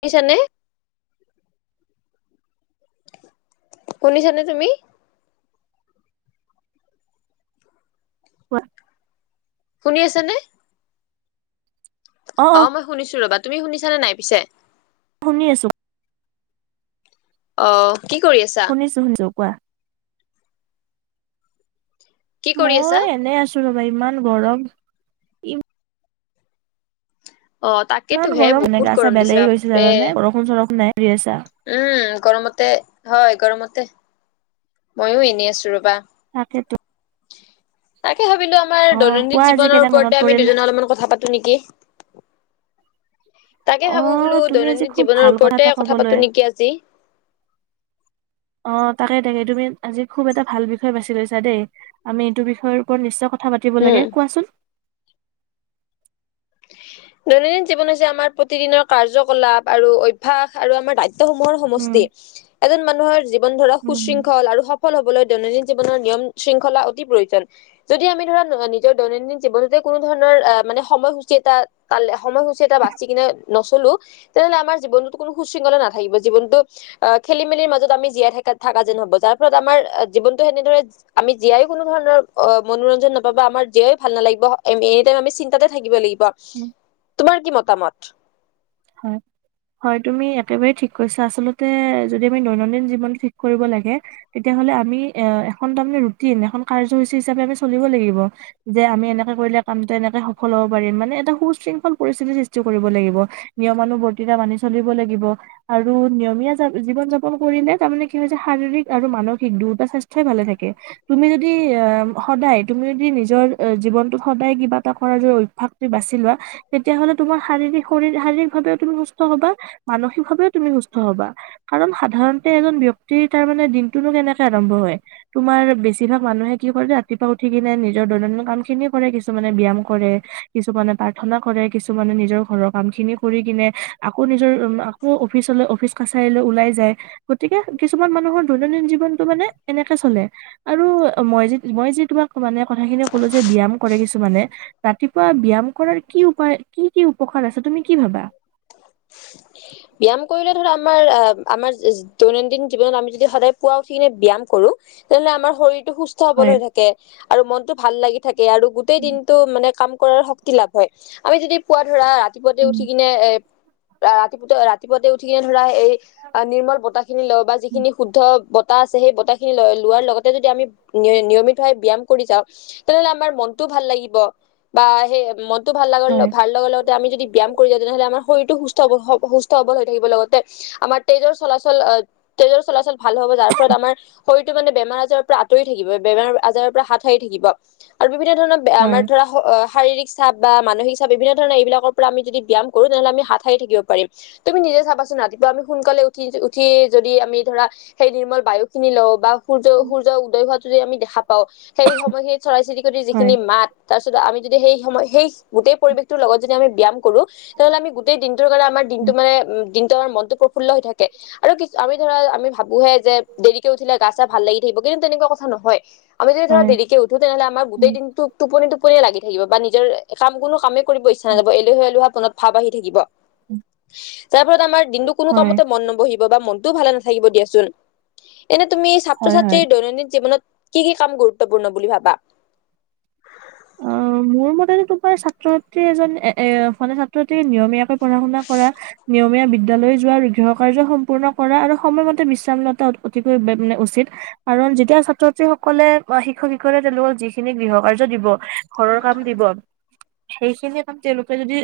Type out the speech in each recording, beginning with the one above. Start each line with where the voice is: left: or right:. left: শুনিছানে। শুনিছানে তুমি।
right: কোৱা।
left: শুনি আছানে? অ মই শুনিছো ৰবা তুমি শুনিছানে নাই পিছে।
right: শুনি আছোঁ।
left: অ কি কৰি আছা
right: শুনিছো, শুনিছো কোৱা।
left: কি কৰি আছা
right: মই এনে আছো ৰাবা ইমান গৰম ই।
left: অ
right: ইমান
left: তাকেতোহে
right: গৰম, এনে
left: বহুত
right: গা-চা
left: গৰম
right: বেয়া
left: দিছে
right: লাগি গৈছে
left: বাপৰে
right: জানানে? বৰষুণ, চৰষুণ নাই। দি আছা
left: উম, গৰমতে হয়। গৰমতে, মইও এনে আছো ৰ'বা।
right: তাকেতো।
left: তাকে। ভাবিলো, আমাৰ
right: অ
left: দৈনন্দিন
right: কোৱা আজি
left: জীৱনৰ
right: কেনে মনত
left: ওপৰতে আমি
right: পৰিল
left: দুজনে অলপমান কথা পাতোঁ নেকি? তাকে
right: অ
left: ভাবো, বোলো
right: তুমি আজি
left: দৈনন্দিন
right: খুব
left: জীৱনৰ
right: ভাল
left: ওপৰতে
right: এটা
left: কথা
right: কবলৈ
left: পাতোঁ নেকি আজি?
right: অ', তাকেই, তাকেই। তুমি আজি খুব এটা ভাল বিষয় বাচি লৈছা। আমি এইটো বিষয়ৰ ওপৰত নিশ্চয়। কথা পাতিব
left: উম
right: লাগে, কোৱাচোন?
left: দৈনন্দিন জীৱন হৈছে আমাৰ প্ৰতিদিনৰ কাৰ্যকলাপ, আৰু অভ্যাস আৰু আমাৰ দায়িত্ব। সমহৰ
right: উম
left: সমষ্টি এজন মানুহৰ জীৱন ধৰা
right: উম
left: সুশৃংখল আৰু সফল হ'ব। দৈনন্দিন জীৱনৰ নিয়ম শৃংখলা অতি প্ৰয়োজন যদি আমি ধৰা নিজৰ দৈনন্দিন জীৱনতে কোনো ধৰণ [unintelligible] টাাল সময়সূচী এটা বাচি কিনে নচলো তেনেহ'লে আমাৰ জীৱনত কোনো সুশৃংখলা নাথাকিব [unintelligible] জ খেলি মেলি মত আ জাই থ থকা যেন হব যাৰ ফলত আমাৰ জৱনতটোনে [unintelligible] আমি জীয়াই কোন ধৰণৰ মনোৰঞ্জন নাপাবা আমাৰ জীয়াই ভাল নালাগিবম এনি টাইম আমি চিন্তাতে থাকিব লাগিব।
right: উম
left: তোমাৰ কি মতামত,
right: হ হয় তুমি একেবাৰেই ঠিক কৈছা আচলতে যদি আমি দৈনন্দিন জীৱনতটো ঠিক কৰিব লাগে তেতিয়া, আমি কাৰিচাপ আ চলিব ল [unintelligible] কামটো এনেকে সফল হব পাৰিম মানে এটা সুশৃংখল পৰিস্থিতি সৃষ্টি কৰিব লাগিব নিয়মানু বৰ্তিতা মানি চলিব লাগিব আৰু নিয়মীয়া জীৱন যাপন কৰিলে তাৰমানে কি হৈছে। শক আৰু মানসিক দুয়টা স্বাস্থ্যই ভালে থাকে তুমি যদি আহ সদায় তুমি য নি [unintelligible] নি জীৱনতটো সদায় কিবা এটা কৰ যদি অভ্য়াস বাচি লোৱা তেতিয়া হ'লে তোমাৰ শাৰীৰিক শ শৰি [unintelligible] তুমি সুস্থ হবা মানসিকভাৱেও তুমি সুস্থ হবা কাৰণ সাধাৰণতে এজন ব্যক্তিৰ তাৰ মানে দিনটোনো কেনেকে আৰম্ভ হয় তোমাৰ বেছি ভাগ মানুহে কি কৰে ৰাতিপুৱা উঠি কিনে নিজৰ দৈনন্দিন কাম খিনি কৰে কিছুমানে ব্যায়াম কৰে কিছুমানে প্ৰাৰ্থনা কৰে কিছুমানে নিজৰ ঘৰৰ কাম খিনি কৰি কিনে আকৌ নিজৰ আকৌ অফিচলৈ অফিচ কাছাৰীলৈ ওলাই যায় গতিকে কিছুমান মান মানুহৰ দৈনন্দিন জীৱনতটো মানে এনেকে চলে আৰু মই মই যি তোমাক মানে কথাখিনি, কলো যে ব্যায়াম কৰে কিছুমানে ৰাতিপুৱা ব্যায়াম কৰাৰ কি উপায় কি কি উপকাৰ আছে তুমি কি ভাবা
left: ব্যায়াম কৰিলে। আমাৰ আমাৰ দৈনন্দিন জীৱনত আমি যদি সদায় পুৱা উঠি কিনে ব্যয়াম কৰো তেনেহ'লে আমাৰ শৰ সুস্থ সবল
right: হয়
left: হৈ থাকে আৰু মনতটো ভাল লাগি থাকে আৰু গোটেই
right: উম
left: দিনতটো মানে ক কৰাৰ শক্তি লাভ হয় আমি যদি পুৱা ধৰা ৰাতিপুৱা
right: উম
left: এ ৰাতিপ ৰাতিপুৱতে উঠি কিনে ধৰা, এই নিৰ্মল বতাহ খিনি লও বা
right: হয়,
left: যিখিনি শুদ্ধ বতাহ আছে সেই খিনি লোৱাৰ লগতে যদি আমি নিয়মিত হৈাৱ ব্যয়ায়াম কৰি যাওঁ তেনেহ'লে আমাৰ মনতটো ভাল লাগিব [unintelligible] বা সেই ম ভাল
right: হয়,
left: লাগাৰ-ভাল লগতে আমি যদি ব্যায়াম কৰি যাওঁ, তেনেহ'লে আমাৰ শৰীৰটো সুস্থ-সুস্থ সবল হৈ [unintelligible] লগতে আমাৰ তেজৰ চলাচল আ, তেজৰ চলাচল ভাল হ'ব যাৰফলত আমাৰ শৰীৰটো মানে বে বেমাৰ আজাৰৰ পৰা আঁতৰি থাকিব, বেমাৰ আজাৰৰ পৰা হাত সাৰি থাকিব আৰু বিভিন্ন ধৰণৰ
right: হয়,
left: আমাৰ ধৰা অ', শাৰীৰিক চাপ বা মানসিক চাপ বিভিন্ন ধৰণৰ এইবিলাকৰ পৰা আমি যদি ব্যায়াম কৰোঁ তেনেহ'লে আমি হাত সাৰি থাকিব পাৰিম, তুমি নিজে চাবাচোন, ৰাতিপুৱা আমি সোনকালে উঠি, উঠি যদি আমি ধৰা সেই নিৰ্মল বায়ুখিনি লওঁ বা সূৰ্য, সূৰ্য উদয় হোৱাটো যদি আমি দেখা পাওঁ, সেই সময়খিনিত চৰাই চিৰিকটিৰ
right: হয়,
left: যিখিনি মাত, তাৰপিছত আমি যদি সেই সময় সেই গোটেই পৰিৱেশটোৰ লগত যদি আমি ব্যায়াম কৰোঁ তেনেহ'লে আমি গোটেই দিনটোৰ কাৰণে আমাৰ দিনটো মানে, দিনটো আমাৰ মনটো ফুল্ল হৈ থাকে, আৰু কিছ-আমি ধৰা আমি ভাবোহে যে, দেৰিকে উঠিলে গা, চা ভাল লাগি থাকিব, কিন্তু তেনেকুৱা কথা ন আমি যদি ধৰা
right: হয়,
left: দেৰিকে উঠো তেনেহ'লে আমাৰ গোটেই দিনটো টোপনি, টোপনি লাগি থাকিব বা নিজৰ কাম কোনো কামেই কৰিব ইচ্ছা নাযাব, এলেহুৱা, এলেহুৱা ভাব আহি থাকিব, যাৰ ফলত আমাৰ দিনটো কোনো কামতে মন নবহিব বা মন ভালে নাথাকিব দিয়াচোন, এনে তুমি ছাত্ৰ,
right: হয়, হয়।
left: ছাত্ৰীৰ দৈনন্দিন জীৱনত কি, কি কাম গুৰুত্বপূৰ্ণ বুলি ভাবা?
right: অ', মোৰ মতেটো তোমাৰ ছাত্ৰ, ছাত্ৰীৰ এজন এ-এ [unintelligible] ছাত্ৰ ছাত্ৰী নিয়মীয়াকৈ পঢ়া শুনা কৰা, নিয়মীয়া বি বিদ্যালয় যোৱা, আৰু গৃহকাৰ্য সম্পূৰ্ণ কৰা, আৰু সময়মতে বিশ্ৰামলতা অ', অতিকৈ উচিত আৰু কাৰণ যেতিয়া ছাত্ৰ, ছাত্ৰী সকলে আ, শিক্ষক শিক্ষয় তেওঁলোকক যিখিনি গৃহকাৰ্য দিব ঘৰৰ কাম দিব। সেইখিনিয়ে কাম তেওঁলোকে যদি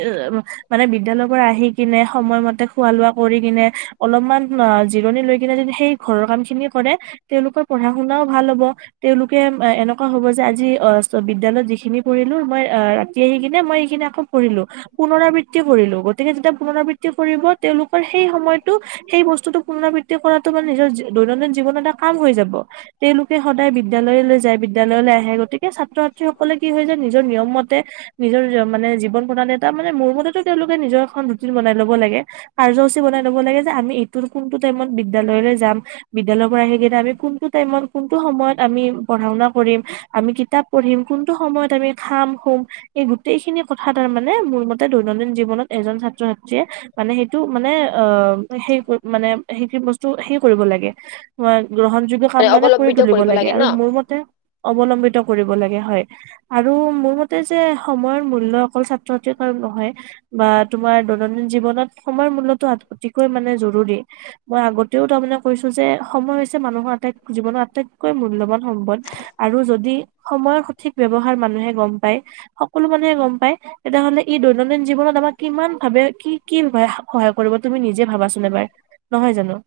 right: মানে বিদ্যালয় পৰা আহি কিনে সময়মতে খোৱা, লোৱা কৰি কিনে অলপমান অ', জিৰণিলৈ কিনে যদি সেই ঘৰৰ কামখিনি কৰে, তেওঁলোকৰ পঢ়া শুনাও ভাল হ [unintelligible] তেওঁলোকে এনেকুৱা হ'ব যে আজি অ বিদ্যালয়ত যিখিনি কৰিলো মই ৰাতি আহি কিনে মই স কিনে আকৌ পঢ়লো পুনৰাবৃত্তি কৰিলো গতিকে যেতিয়া পুনৰাবৃত্তি কৰিব তেওঁলোকৰ সেই সময়তো সেই বস্তুতটো পুনৰাবৃত্তি কৰাটো বাান নিজৰ দৈনন্দিন জীৱন এটা কাম হৈ যাব তেওঁলোকে সদায় বিদ্যালয়লৈ যায় বিদ্যালয়লে আহে গতিকে ছাত্ৰ ছাত্ৰীসকল লে কি হয় যে নিজৰ নিয়ম মতে নিজৰ মানে জীৱন প্ৰণালী এটা মানে মোৰ মতেতো তেওঁলোকে নিজৰ এ ৰুটিন বনাই ল'ব লাগে, কাৰ্যসূচী বনাই লব লাগে যে আমি এইটো কোনটো টাইমত বিদ্যালয়লৈ যাম বিদ্য়ালয়ৰ পৰা আহি কিইটা আমি কোনটো টাইমত কোনটো সময়ত আমি পঢ়া শুনা কৰিম আমি কিতাপ পঢ়িম কোনটো সময়ত আমি খাম শুম এই গোটেই খিনি কথা তাৰ মানে মোৰ মতে দৈনন্দিন জীৱনত এজন ছাত্ৰ ছাত্ৰীয়ে মানে সেইটো মানে অ', সেই মানে সেইটো বস্তু সে কৰিব লাগে হয়, গ্ৰহণ যোগ্য কাম মানে কৰি
left: অৱলম্বিত
right: তুলিব
left: কৰিব
right: লাগে
left: ন
right: আৰু মোৰ মতে অৱলম্বিত কৰিব লাগে। হয়। আৰু মোৰ মতে যে সময়ৰ মূল্য অকল ছাত্ৰ ছাত্ৰ কাৰন নহয় বা তোমাৰ দৈনন্দিন জীৱনত সময়ৰ মূলয়তটো অতিকৈ মানে জৰুৰী, মই আগতেও তাৰমানে কৈছো যে সময় হৈছে মানুহৰ আটাই জীৱনৰ আটাইতকৈ মূল্যবান সম্পদ আৰু যদি সময়ৰ সঠিক ব্যৱহাৰ মানুহে গম পায় সকলো মানুহে গম পায় তেতিয়াহ'লে ই দৈনন্দিন জীৱনত আমাক কিমান ভাবে কি কি সহায় কৰিব তুমি নিজে ভাবাচোন এবাৰ নহয় জানো।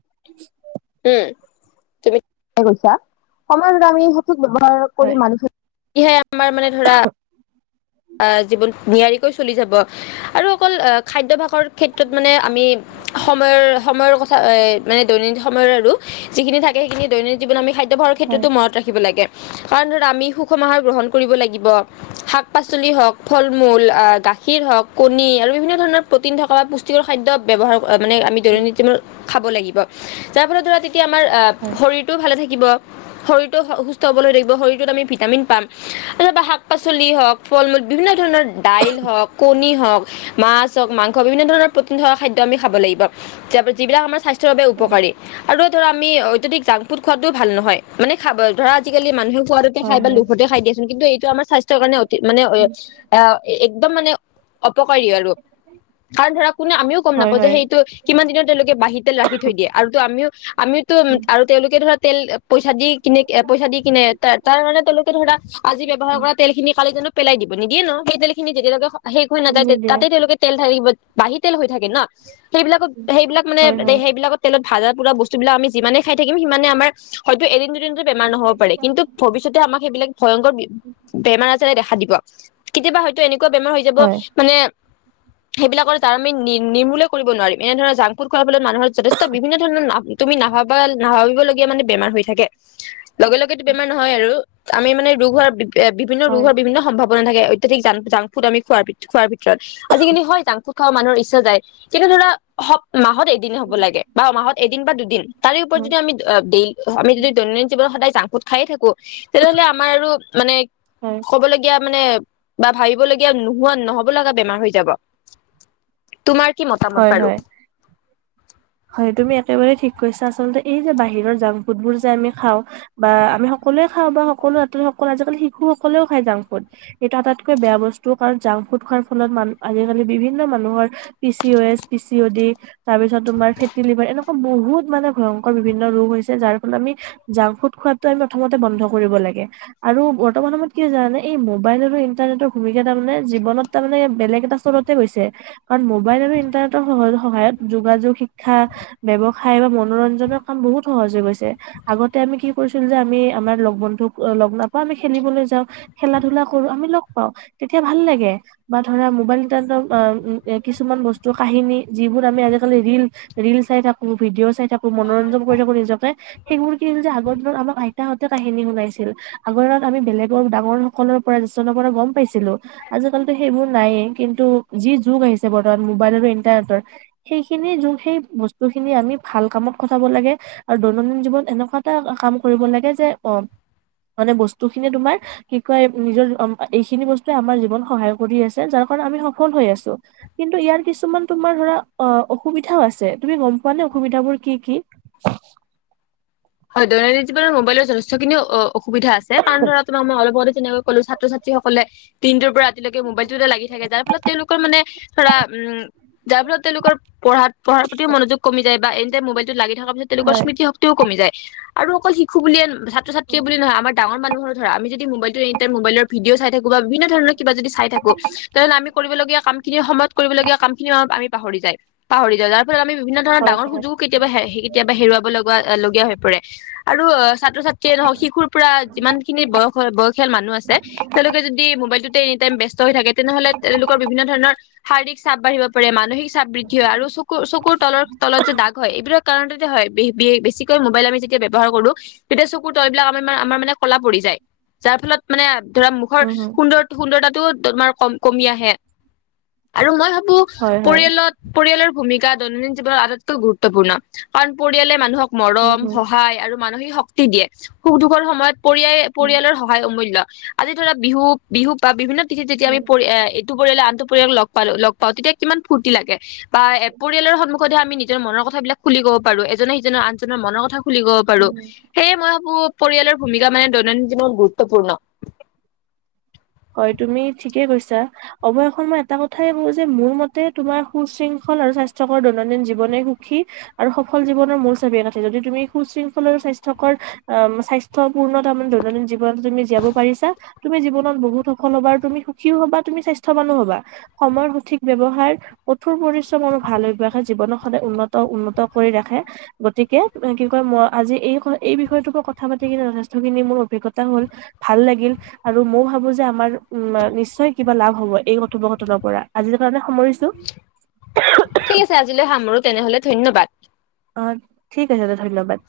left: উ তুমি কৈছা সমাজ আমি সঠিক ব্যৱহাৰ
right: হয়
left: কৰি মানুহ ইহে আমাৰ মানে ধৰা আ জীৱন নিয়াৰিকৈ চলি যাব আৰু অকল আ খাদ্যভাস শষ ক্ষেত্ৰত মানে আমি সময়ৰ সময়ৰ কথা মানে দৈনন্দিন সময়ৰ আৰু যিখিনি থাকে সেইখিন দৈনিন জীৱনৰ খাদ্যৰ
right: হয়
left: ক্ষেত্ৰতো মন ৰাখিবাগে কাৰণ ধৰা আমি সুষম আহাৰ গ্ৰহণ কৰিব লাগিব শাক শাক পাচলি হওঁক ফল মূল গাখীৰ হওঁক কণী আৰু বিভিন্ন ধৰণৰ প্ৰটিন থকা বা পুষ্টিকৰ খাদ্য ব্যৱহাৰ কৰিব মানে আমি
right: উম,
left: দৈনন্দী মূল খাব লাগিব যাৰ ফলত ধৰা তেতিয়া আমাৰ
right: হয়
left: শৰীৰটোও ভালে থাকিব শৰীৰতটো সুস্থ হবলৈ থাকিব শৰীৰটোত আমি ভিটামিন পাম তাৰ শাক পাচলি হওঁক ফল মূল বিভিন্ন ধৰণৰ দাইল হওঁক কণী হওঁক, মাছ হওঁক, মাংস বিভিন্ন ধৰণৰ প্ৰটিন থকা খাদ খাব লাগিব যিবিলাক আমাৰ স্বাস্থ্যৰ বাবে
right: হয়
left: উপকাৰী আৰু ধৰা আমি অত্যাধিক জাংক ফুড খোৱাটোও ভাল নহয় মানে খাব ধৰা আজিকালি মানুহ সোৱাদতে
right: হয়
left: খাই বা
right: হয়
left: লোভতে খাই দিয়াচোন কিন্তু এইটো আমাৰ স্বাস্থ্যৰ কাৰণে অতি মানে
right: উম,
left: এ একদম মানে উপকাৰী আৰু কাৰণ ধৰা কোনে আমিও গম
right: হয়
left: নাপাওঁ যে
right: হয়
left: সেইটো কিমান দিনৰত তেওঁলোকে বাহিৰতেল ৰাখি থৈ দিয়ে আৰু আমিও আমিও উম আৰু তেওঁলোকে ধৰা তেল পইচা দি কিনে পইচা দি কিনে তাৰ কাৰণে তেওঁলোকে ধৰা ব্যৱহাৰ
right: উম
left: কৰা তেলখিনি পেলাই দিব নিদিয়ে ন সেইয়ে খিনি তেতিয়ালে শেষ হৈ
right: উম,
left: নাযায়
right: নিদিয়ে
left: তাতে তেওঁলোকে তেল থাকিব বাহি তেল হৈ থাকে ন সেইবিলাকত সেইবিলাক ক মানে
right: হয় হয়
left: সেইবিলাকত তেলত ভজা পুৰা বস্তুবিলাক আি যিে খাই থাকিম সিমানে আমাৰ হয় এদিন [unintelligible] বেমাৰ নহ'ব পাৰে, কিন্তু ভৱিষ্যতে আমাক সেইবিলাক ভয়ংকৰ বেমাৰ আ দেখা দিব কেতিয়াবা হয়তো এনেকুৱা বেমাৰ হৈ যাব
right: হয়
left: মানে সেইবিলাকৰ তাৰ আমি নি নিৰ্মূলে কৰিব নোৱাৰিম এনেধৰণৰ জাংফুড খোৱা [unintelligible] মানুহৰ যথেষ্ট বিভিন্ন ধৰণৰ তুমি নাভাবা নাভাবিবলগীয়া মানে বেমাৰ হৈ থাকে। লগে লগেতো বেমাৰ নহয় আৰু আমি মানে ৰোগ হোৱাৰ বিভিন্ন ৰোগ
right: হয়
left: হোৱাৰ বিভিন্ন সম্ভাৱনা থাকে অত্যাধিক জাংকফুড আমি খোৱাৰ ভিতৰত আজিকিনি হয় জাং ফুড মানুহৰ ইচ্ছা যায় কিন্তু ধৰা মাহত এদিনে হ'ব লাগে বা মাহত এদিন বা দুদিন তাৰে ওপৰত যদি আমি দেই আমি যদি দৈনন্দিন জীৱনত সদায় জাংক ফুড খাইয়ে থাকো তেনেহ'লে আমাৰ আৰু মানে ক'বলগীয়া মানে বা ভাবিবলগীয়া নোহোৱা নহ'ব লগা বেমাৰ হৈ যাব তোমাৰ কি মতামত
right: হয়
left: বাৰু।
right: হয় হয় তুমি একেবাৰে ঠিক কৈছা আচলতে এই যে বাহিৰৰ জাং ফুডবোৰ যে আমি খাওঁ বা আমি সকলোৱে খাওঁ বা সকলো [unintelligible] সকলো আজালি শিশুসকলেও খায় জাংক ফুড, এইটো আটাইতকৈ বেয়া বস্তু কাৰণ জাং ফুত খোৱাৰ ফলত মান আজিকালি বিভিন্ন মানুহৰ P C O S পিচিও D তাৰ পিছত, তোমাৰ ফেটি লিভাৰ এনেকুৱা বহুত মানে ভয়ংকৰ বিভিন্ন ৰোগ হৈছে। যাৰ ফলত আমি জাংক ফুড খোৱাতো আমি প্ৰথমতে বন্ধ কৰিব লাগে। আৰু বৰ্তমান সময়ত কি জানে এই মোবাইল আৰু ইন্টাৰনেটৰ ভুমিকা তাৰানে জীৱনত তাৰামানে বেলেগ। বেলেগ এটাতে চলতে গৈছে। কাৰণ মোবাইল আৰু ইন্টাৰনেটৰহ যোগা যোগ। শিক্ষা ব্যৱসায় বা মনোৰঞ্জনৰ কাম বহুত সহজ হৈ গৈছে। আগতে আমি কি কৰিছিলো যে আমি। আমাৰ লগ বন্ধুক লগ নাপাওঁ আমি খেলিবলৈ যাওঁ খেলা ধলা কৰো আমি লগ পাওঁ তেতিয়া ভাল লাগে। বা ধৰা মবাইল নিতান্ত কিছুমান বস্তু কাহিনী যিবোৰ আমি আজিকালি ৰিল। ৰিল চাই থাকো, ভিডিঅ' চাই থাকো, মনোৰঞ্জন কৰি থাকো নিজকে সেইবোৰ কিল যে আগৰ সেই বোৰ দিনত আমাক আইতাহঁতে কাহিনী শুনাইছিল। আগ আমি বেলেগৰ ডাঙৰ সকলৰ পৰা যনৰ পৰা গম পাইছিলো আজিকাল। সেইবোৰ নায়য়েই কিন্তু যি যুগ আহিছে বৰ্তমান মোবাইল আৰু ইণ্টাৰনেটৰ সেইখিনি যুগ সেই বস্তু খিনি আমি ভাল কামত সটাব লাগে আৰু দৈনন্দিন জীৱন এনেকুৱা এটা কাম কৰিব লাগে যে। অ মানে বস্তু খিনি তোমাৰ কি কয় নিজৰ এইখিনি বস্তুৱে আমাৰ জীৱন সহায় কৰি আছে যাৰ। আমি সফল হৈ আছো। কিন্তু ইয়াৰ কিছুমান তোমাৰ ধৰা অ অসুবিধাও আছে। তুমি গম পোৱা নে অসুবিধাবোৰ কি কি।
left: হয় দৈনন্দিন জীৱনত মোবাইলৰ যথেষ্টখিনি অসুবিধা আছে। কাৰণ ধৰা তোমাৰ মই অলপ আগতে যেনেকৈ ক'লো ছাত্ৰ ছাত্ৰী সকলে দিনটোৰ পৰা। [unintelligible] মোবাইল টোতে লাগি থাকে যাৰ ফলত তেওঁলোকৰ মানে ধৰা উম যাৰ ফলত তেওঁলোকৰ পঢ়াত পঢ়া প্ৰতি মনোযোগ কি যায়। বা এনে মবাইলটো লাগি থকাৰ প্ৰতি তেওঁলৰ
right: হয়
left: স্মৃতি শক্তিও কমি যায়। আৰু অকল শিশু বুলিয়ে। ছাত্ৰ ছাতীয়ে বুলি নহয় আমাৰো ধৰা মানুহৰ ধৰা আম য মোবাইলটো এনিাই মোবলৰ ভিদিঅ'চাই থাকো বা বিভিন্ন ধৰণ কিবা য [unintelligible] কৰিব লগীয়া কাম খিনি সময়ত কৰিবলগীয়া পাহৰি যায় পাহৰি যায় যাৰ ফলত আমি বিভিন্ন ধৰণৰ
right: হয়
left: ডাঙৰ
right: হয়।
left: সুযোগ কেতিয়াবা হেৰুৱা কেতিয়াবা হেৱাব লগা লগীয়া হয় কৰে আৰু ছাত্ৰ ছাত্ৰীয়ে নহওক শিশুৰ পৰা যিমান খিনি বয়স বয়সাল মানুহ আছে। তেওঁলোকে যদি মোবাইলতটোত এটাইম ব্যস্ত হৈ থাকে। তেনেহ'লে তেওঁলোকৰ বিভিন্ন ধৰণৰ শাৰীৰিক চাপ বাঢ়িব পাৰে মানসিক। চাপ বৃদ্ধি হয় আৰু চকুৰ চকুৰ তলৰ তলত যে দাগ হয় এইবোৰৰ কাৰণতে হয় বেছিকৈ। ম'বাইল আমি যেতিয়া ব্ৱহাৰ কৰো। তেতিয়া চকুৰ তল বিলাক আ আমাৰ মানে কলা পৰি যায় যাৰ ফলত মানে। ধৰা মুখৰ
right: উম হম
left: সুন্দৰ সুন্দৰৰতা ও তোমাৰ কম কমি আহে আৰু মই।
right: হয় হয়
left: পৰিয়ালত পৰিয়ালৰ। ভূমিকা দৈনন্দিন জীৱনত আটাইতকৈ গুৰুত্বপূৰ্ণ। কাৰণ পৰিয়ালে মানুহক
right: উম
left: মৰম
right: হম
left: সহায় আৰু। মানসিক শক্তি দিয়ে। সুখ দুখৰ সময়ত পৰিয়
right: উম
left: পৰিয়ালৰ সহায় অমূল্য়। আজি ধৰা বিহু বিহু বা বিভিন্ন তিথিত যেতি আমি
right: উম
left: পৰি এইটো পৰিলে আন। পৰিয়াল লগ পালো লগ পাওঁ। তেতিয়া কিমান ফুৰ্তি লাগে বা পৰিয়ালৰ সন্মুখত। সদায় আমি নিজৰ মনৰ কথা বিলাক খুলি ক'ব পাৰো এজনে সিজনক আনজনৰ মনৰ কথা। খুলিবব পাৰো
right: উম
left: সেয়ে মই ভাবো। পৰিয়ালৰ ভূমিকা মানে দৈনন্দিন জীনৰত গুৰুত্বপূৰ্ণ।
right: হয় তুমি ঠিকে কৈছা। অৱশেষত মই এটা কথাই কওঁ যে মোৰ মতে তোমাৰ সুশৃংখল আৰু স্বাস্থ্যকৰ দৈনন্দিন জীৱনে সুী আৰু সফল জীৱনৰ মূল চিয়ে আঠে যদি তুমি সুশৃংখল আৰু স্বাস্থ্য। স্বাস্থ্য পূৰ্ণতাৰ মানে দৈনন্দিন জীৱনত তুমি জীয়াব পাৰিছা। তুমি জীৱনত বহুত। সল হবা আৰু তুমি সুখীও হ'বা তুমি স্বাস্থ্যৱানো হব সময় সঠিক ব্যৱহাৰ কঠোৰ পৰিশ্ৰমৰ ভাল অবাসে জীৱন সদায় উন্নত উন্নত কৰি ৰাখে। গতিকে কি কয় মই আজি এই এই বিষয়টোৰ পৰা কথা পাতি কিনে যথেষ্টখিনি মোৰ অভিজ্ঞতা হ'ল, ভাল লাগিল, আৰু ময়ও ভাবো যে। আমাৰ উম নিশ্চয় কিবা লাভ হ'ব। এই কথোপকথনৰ পৰা আজি কাৰণে। সামৰিছো
left: ঠিক আছে আজিলৈ সামৰো তেনেহলে ধন্যবাদ।
right: অ, ঠিক আছে দা ধন্যবাদ।